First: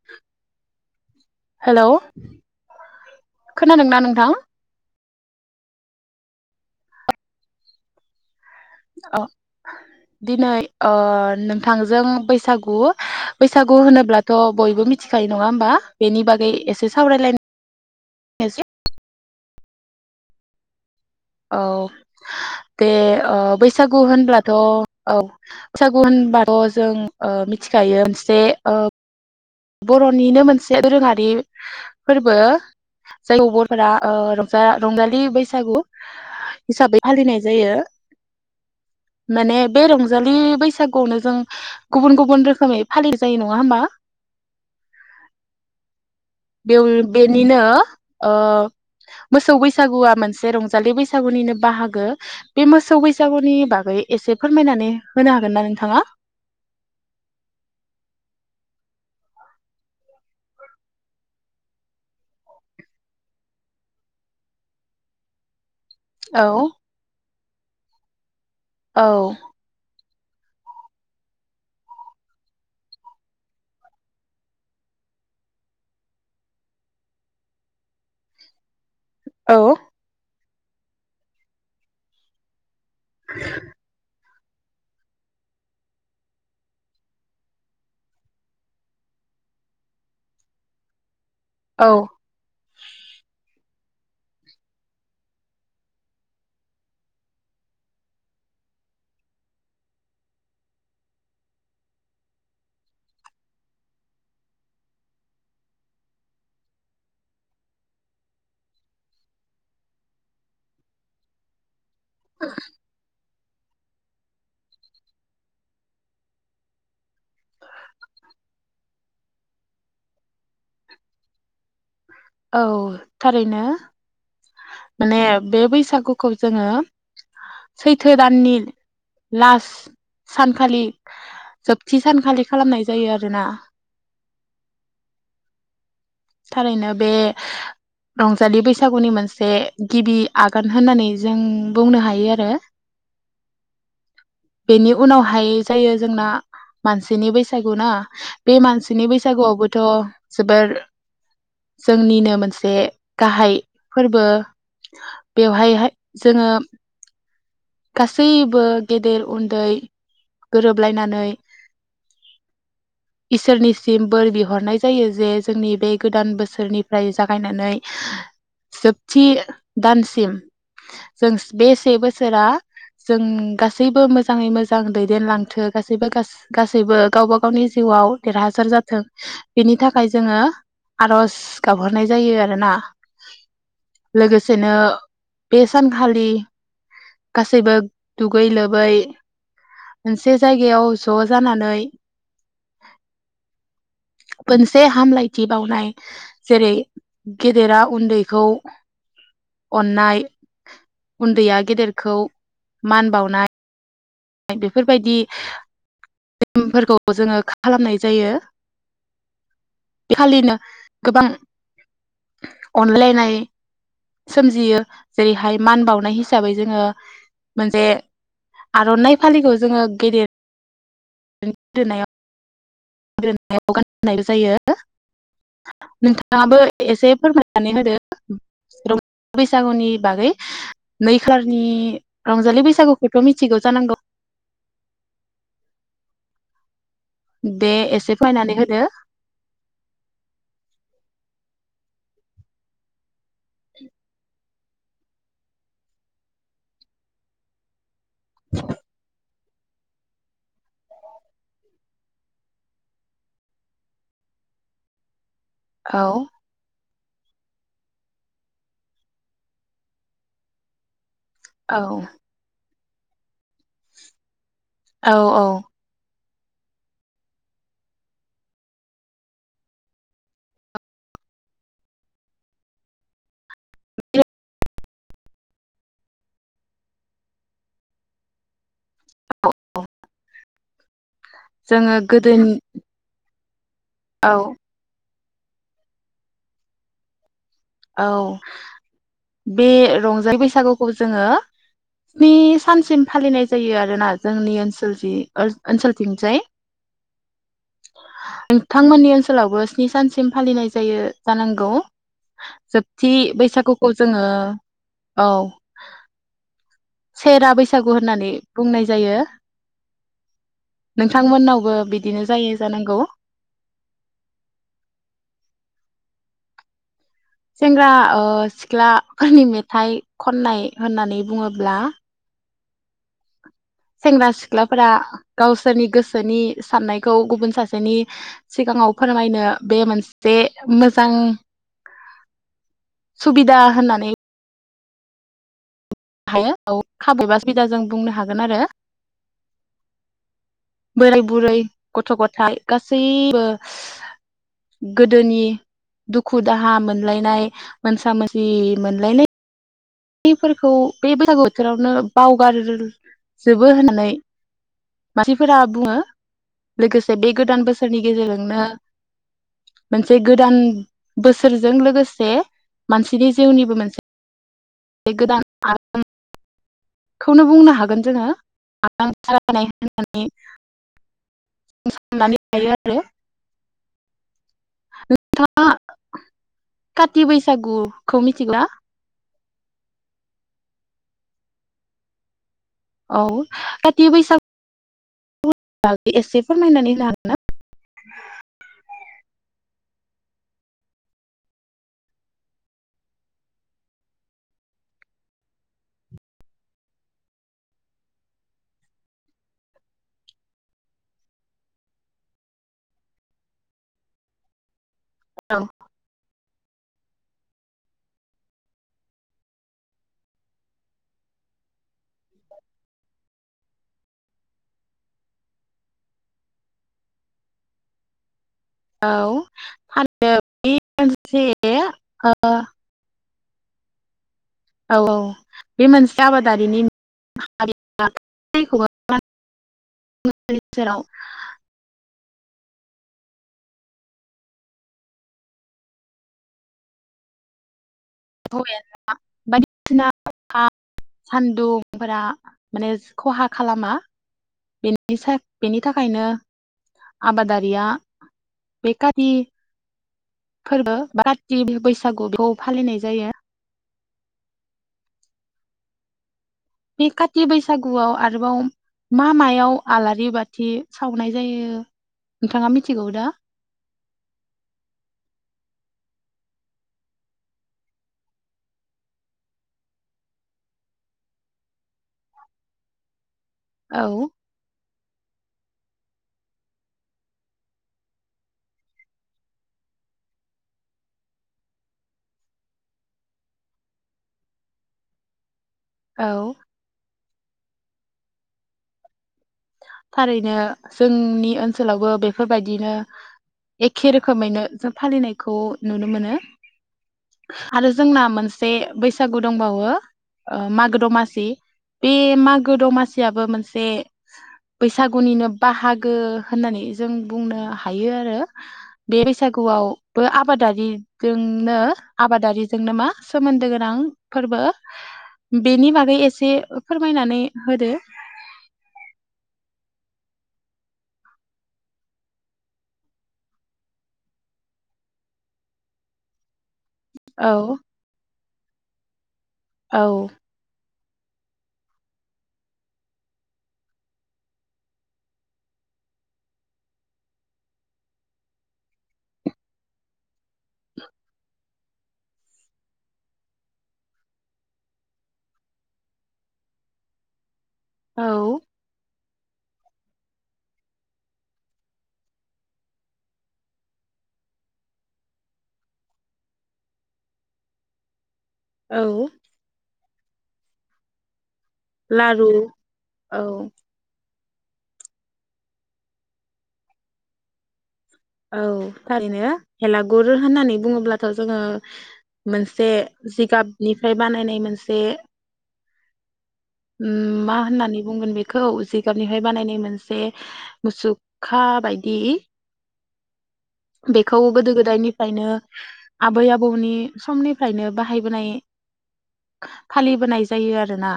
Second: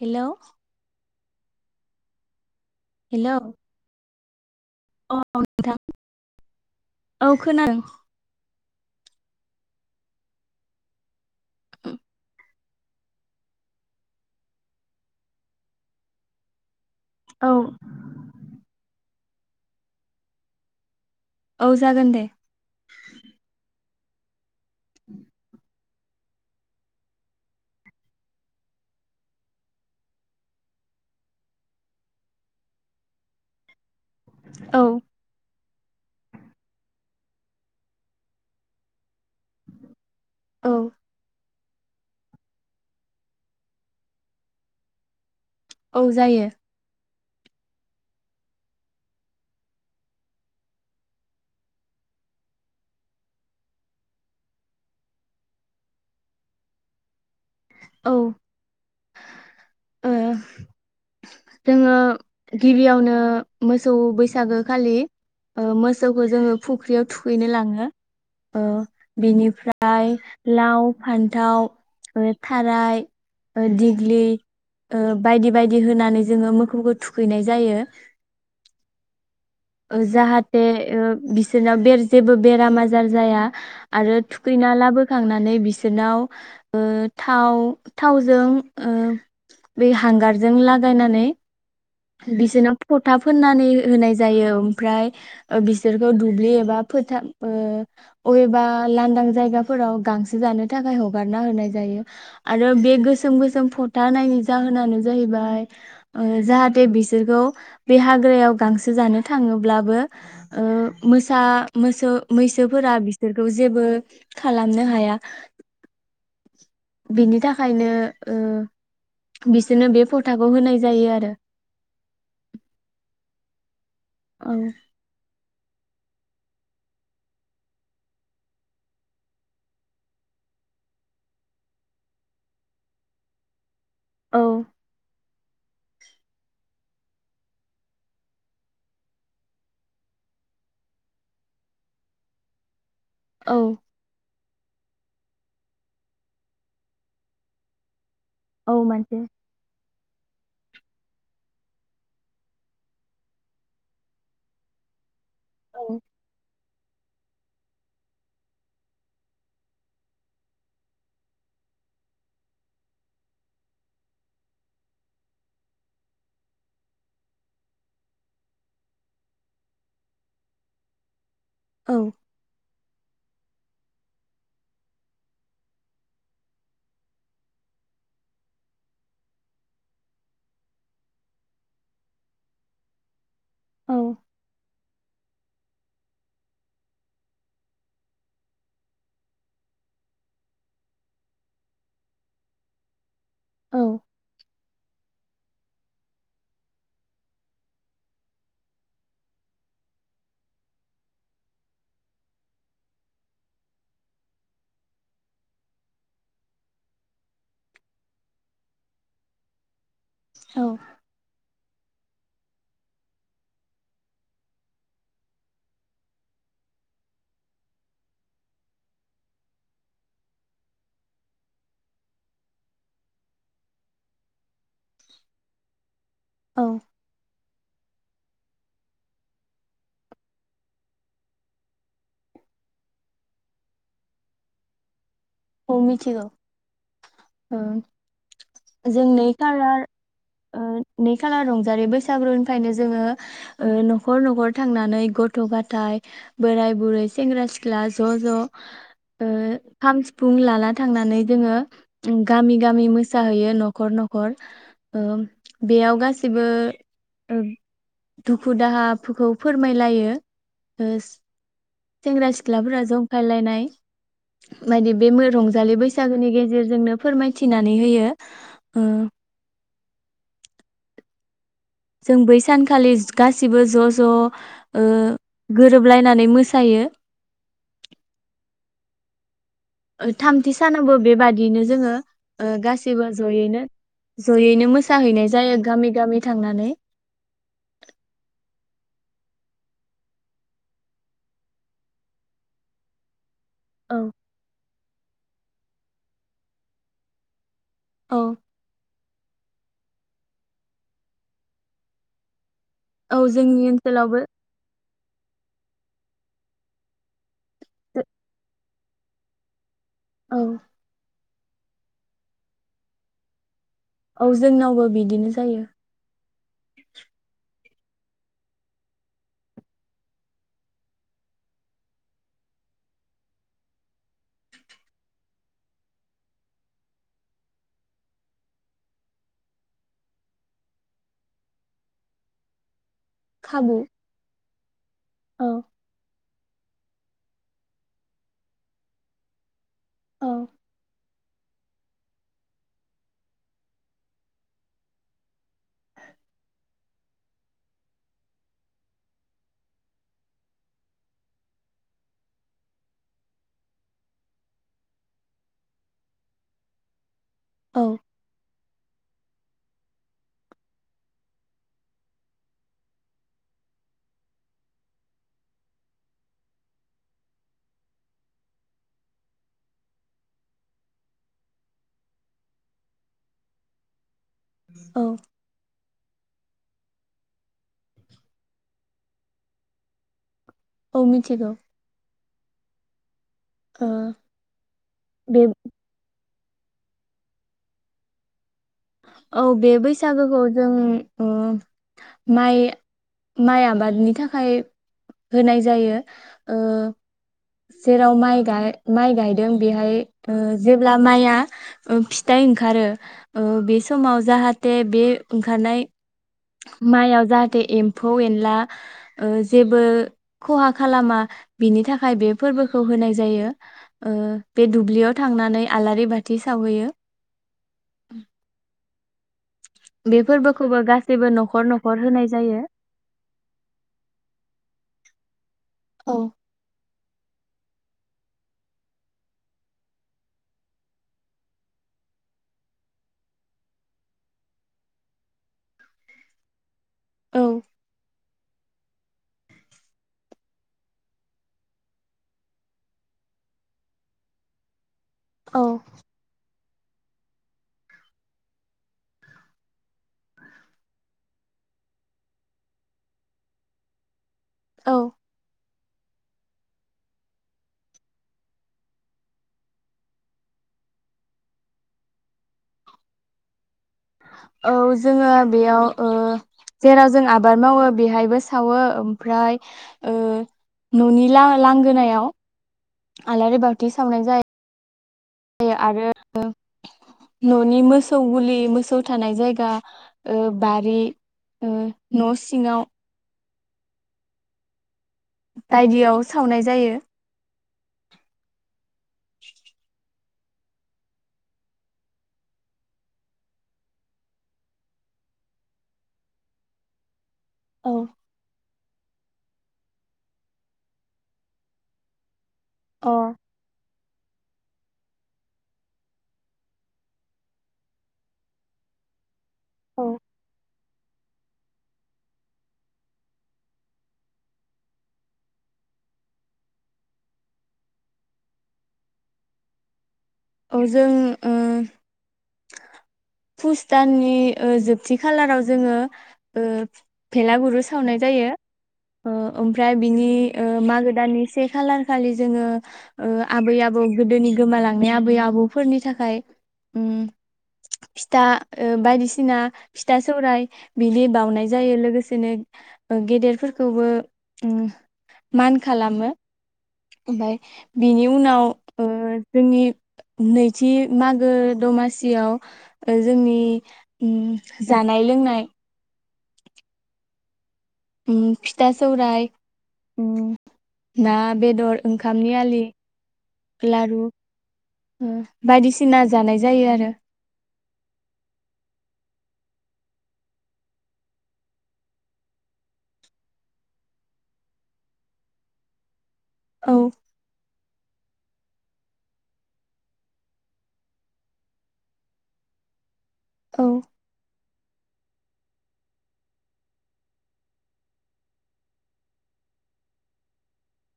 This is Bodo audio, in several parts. हिल' हेलौ खोनादोंना नोंथां? अ नोंथां औ खोनादों। अ दिनै अ नोंथांजों बैसागु बैसागु होनोब्लाथ'बयबो मिथिखायो नङा होमबा बेनि बागै एसे सावरायलायनो औ [unintelligible] औ जागोन दे दे ओ बै सागु होनब्ला थ' औ बैसागु होनबाथ' जों ओ मिथिखायो मोनसे ओ बर'निनो मोनसे दोरोङारि फोरबो। जायखौ बर'फोरा ओ औ रंजा-रंजालि बैसागु हिसाबै फालिनाय जायो। माने बे रंज जालि बैसागुआवनो जों गुबुन गुबुन रोखोमै फालि जायो नङा होमबा? औ जायो। बेव बेनिनो ओ मोसौ बैसागुआ मोनसे रंजालि बैसागुनिनो बाहागो। बे मोसौ बैसागुनि बागै एसे फोरमायनानै होनो हागोन ना नोंथाङा? औ ओ जोङो गिबियावनो मोसौ बैसागो खालि ओ मो सौखौ औ जोङो फुख्रियाव थु खैनो लाङो। ओ औ बेनिफ्राय लाव फान्थाव थाराय दिग्लि ओ बायदि बायदि होनानै जोङो मोखौखौ थुखैनाय जायो। औ ओ जाहाथ बे ओ बिसोरनाव बेर जेबो बेरामा जाया आरो थुखैना लाबोखांनानै बिसोरनाव ओ थाव थावजों ओ बै हांगारजों लागायनानै औ बिसोरनो फथा फोननानै होनाय जायो ओमफ्राय ओ बिसोरखौ दुब्लि एबा फोथार ओ अबेबा लांदां जायगाफोराव गांसो जानो थाखाय हगारना होनाय जायो आरो बे गोसोम गोसोम फथा नि जाहोनानो जाहैबाय ओ जा बे बिसोरखौ बे हाग्रायाव गांसो जानो थाङोब्लाबो ओ‌ मोसा मोसौ मैसोफोरा बिसो बिसोरखौ जेबो खालामनो हाया। बिनि थाखायनो ओ बिसोरनो बे फथाखौ होनाय जायो आरो औ थारैनो। औ माने बे बै सागुखौ जोङो सैथो दाननि लास्ट सानखालि जोबथि सानखालि खालामनाय जायो आरोना औ थारैनो बे रंजालि बैसागुनि मोनसे गिबि आगान होननानै जों बुंनो हायो आरो औ बेनि उनावहाय जायो जोंना मानसिनि बैसागु ना। बे औ मानसिनि मानसि बैसागुआव बोथ जोबोर जोंनिनो मोनसे गाहाय फोरबो औ बेवहायहाय जोङो गासैबो गेदेर उन्दै गोरोबलायनानै इसोरनिसिम बोर बिहरनाय जायो जे जोंनि बे गोदान बोसोरनिफ्राय जागायनानै जोबथि दानसिम जों बे औ से बोसोरा जों गासैबो मोजाङै मोजां दैदेनलांथों गासैबो गासै गासैबो गावबा गावनि जिउआव देरहासार जाथों बेनि थाखाय जोङो आरज गाबहरनाय जायो आरोना औ लोगोसेनो बेे‌ सानखलि गासैबो दुगै लोबै मोनसे जायगायाव ज'जानानै औ खोनसे हामलाइ थि बावनाय जेरै गेदेरा उन्दैखौ अननाय उन्दैया गेदेरखौ मान बावनाय बेफोर बायदि नेमफोरखौ जोङो खालामनाय जायो। इखालिनो औ गोबां अनलायनाय सोमजियो जेरैहाय मान बावनाय हिसाबै जोङो मोनसे आरनाइ फालिखौ जोङो गेदेर [unintelligible] दोनायाव गोदोनायाव गानहोनाय जायो। [unintelligible] नोंथाङाबो औ एसे फोरमाय नानै होदो रंजा बैसागुनि बागै नै खालारनि रंजालि बैसागुखौथ' मिथिगौ जानांगौ? औ मिथिगौ। ओ दे एसे फोरमायनानै होदो जों नै खालार ओ नै खालाराव जेरै बैसागुनिफ्रायनो जोङो नखर नखर थांनानै गथ गाथाय बोराय बुरै सेंग्रा सिख्ला ज ज ओ खाम सि फुं लाना थांनानै जोङो गामि गामि मोसाहैयो नखर नखर ओ बेयाव औ गासिबो ओ दुखु दाहाफोरखौ फोरमायलायो। ओ औ सेंग्रा सिख्लाफोरा जंखायलायनाय बायदि औ बे औ रंजालि बैसागोनि गेजेर गेजेरजोंनो फोरमायथिनानै होयो। ओ जों बै सानखालि गासै सिबो ज ज ओ गोरोबलायनानै मोसायो। ओ थामथि सानावबो बेबादिनो जोङो ओ गासिबो जयैनो औ जयैनो मोसाहैनाय जायो गामि गामि थांनानै। औ बे रंजालि बैसागुखौ जोङो स्नि सानसिम फालिनाय जायो औ आरोना जोंनि ओनसोल जि ओ-ओनसोलथिंजाय। औ नोंथांमोननि ओनसोलावबो स्नि सानसिम फालिनाय जायो जानांगौ जोबथि औ जोंनि बैसागुखौ ओनसोलावबो जोङो औ। सेरा बैसागु होननानै बुंनाय जायो। औ नोंथांमोननावबो बिदिनो जायो जानांगौ? औ जोंनावबो बिदिनो जायो। सेंग्रा सिख्लाफोरनि मेथाइ खननाय होननानै बुङोब्ला सेंग्रा सिख्लाफोरा गावसोरनि गोसोनि साननायखौ गुबुन सासेनि सिगाङाव फोरमायनो बे मोनसे मोजां सुबिदा खाबु होननानै औ हायो औ खाबु बा सुबिदा जों बुंनो हागोन आरो औ बोराय बुरै गथ गथाइ गासैबो गोदोनि दुखु दाहा मोनलायनाय मोनसा मोनसि मोनलायनाय फोरखौ बे बैसागु बोथोरावनो बावगारजोबो होननानै मानसिफोरा बुङो। लोगो से बे गोदान औ बोसोरनि गेजेरजोंनो मोनसे गोदान बोसोरजों लोगोसे मानसिनि जिउनिबो मोनसे बे गोदान [unintelligible] खौनो बुंनो हागोन जोङो [unintelligible] होननानै उन संनानै थायो आरो औ काथि बैसागुखौ मिथिगौना? औ मिथिगौ। औ काथि बैसागु बेब [unintelligible] एसे फोरमायनानै [unintelligible] औ बे बैसागोखौ जों उम माइ माइ आबादनि थाखाय होनाय जायो। ओ जेराव माइ गाय माइ गायदों बेहाय ओ जेब्ला माइआ ओ फिथाइ ओंखारो ओ बे समाव जाहाथे बे ओंखारनाय माइयाव जाहाथे एम्फौ एनला ओ जेबो खहा खालामा बिनि था खाय बे फोरबोखौ होनाय जायो। ओ बे दुब्लियाव थांनानै आलारि बाथि सावहैयो। हागोन। औ बे आरो फोरबोखौबो गासैबो मोनसे नखर नखर होनाय जायो। औ औ बे औ मोनसे आबादारिनि [unintelligible] औ [unintelligible] बायदिसिना अखा सान्दुंफोरा माने खहा खालामा बे [unintelligible] औ बेनि थाखायनो आबादारिया बे काति फोरबो बा काति बैसागु बेखौ फालिनाय जायो। औ बे काथि बैसागुआव आरोबाव मा मायाव आलारि बाथि सावनाय जायो नोंथाङा मिथिगौ दा? औ जोङो बेयाव ओ जेराव जों आबाद मावो बेहायबो सावो। ओमफ्राय ओ ननि ला-लांगोना याव आलारि बाथि औ सावनाय जा यो आरो न'नि मोसौ ग'लि मोसौ थानाय जायगा ओ बारि ओ न' सिङाव बायदियाव औ सावनाय जायो। [inaudible] थारैनो जोंनि ओनसोलावबो बेफोरबायदिनो एखे रोखोमैनो जों फालिनायखौ नुनो मोनो। आरो औ जोंना मोन से बैसागु दंबावो ओ मागो दमासि बे माग गो अ दमासियाबो मोनसे बैसागुनिनो बाहागो होननानै जों बुंनो हायो आरो बे औ बैसागुआवबो आबादारि जोंनो आबादारिजोंनो मा सोमोन्दो गोनां फोरबो बेनि बागै एसे फोरमायनानै होदो औ जों उम पुस दाननि ओ जोबथि खालाराव जोङो ओ औ भेलागुरु सावनाय जायो। ओ ओमफ्राय बिनि औ ओ मा दानि से खालार खालि जोङो ओ आबै आबौ गोदोनि गोमालां नि आबै-आबौ फोरनि थाखाय उम फिथा ओ बायदिसिना फिथा सा सराय बिनि बावनाय जायो लोगोसेनो ओ गेदेरफोरखौबो उम मान खालामो ओमफाय बिनि औ उनाव ओ जोंनि नैथि मागो दमासियाव ओ जोंनि उम जानाय लोंनाय उम फिथा औ सौराय उम नाम। बेदर लारु ओंखामनि आलि औ लारु उम बायदिसिना जानाय जायो आरो औ थारैनो हेलागुर होन्नानै बुङोब्लाथ' जोङो मोनसे जिगाबनिफ्राय बानायनाय मोनसे औ उम मा होनानै बुंगोन बेखौ जिगाबनिफ्राय बानायनाय मोनसे मुसुखा बायदि औ बेखौ गोदो गोदायनिफ्रायनो आबै आबौनि समनिफ्रायनो बाहायबोनाय फालिबोनाय जायो आरोना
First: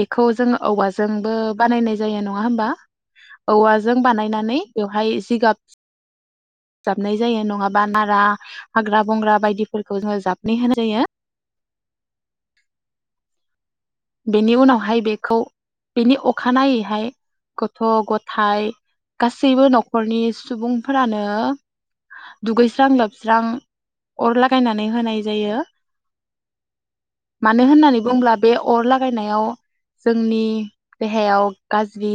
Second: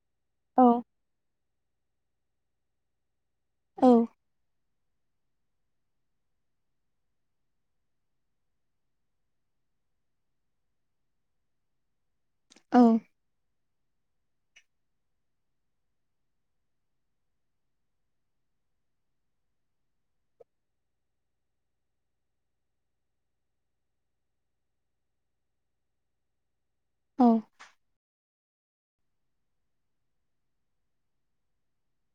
बेखौ जों औ औवाजोंबो बानायनाय जायो नङा होमबा औ औवाजों बानायनानै बेवहाय जिगाब जाबनाय जायो नङाबा नारा हाग्रा बंग्रा बायदिफोरखौ जोङो जाबनानै होनाय जायो। औ बेनि उनावहाय बेखौ बेनि अखानायैहाय गथ' गथाय गासैबो नखरनि सुबुंफोरानो दुगैस्रां लोबस्रां अर लागायनानै होनाय जायो। औ मानो होन्नानै बुंब्ला अर लागायनायाव जोंनि देहायाव गाज्रि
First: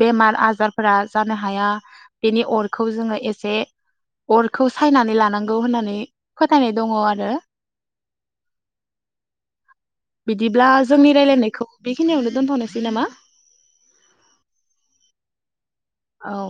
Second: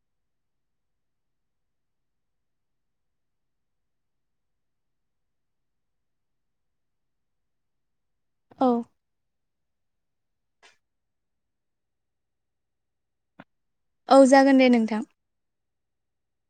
बेमार आजारफोरा जानो हाया बेनि अरखौ जोङो एसे अरखौ सायनानै लानांगौ होन्नानै फोथायनाय दङ आरो। औ। बिदिब्ला जोंनि रायलायनायखौ बेखिनियावनो दोनथनोसै नामा। औ जागोन दे नोंथां। औ।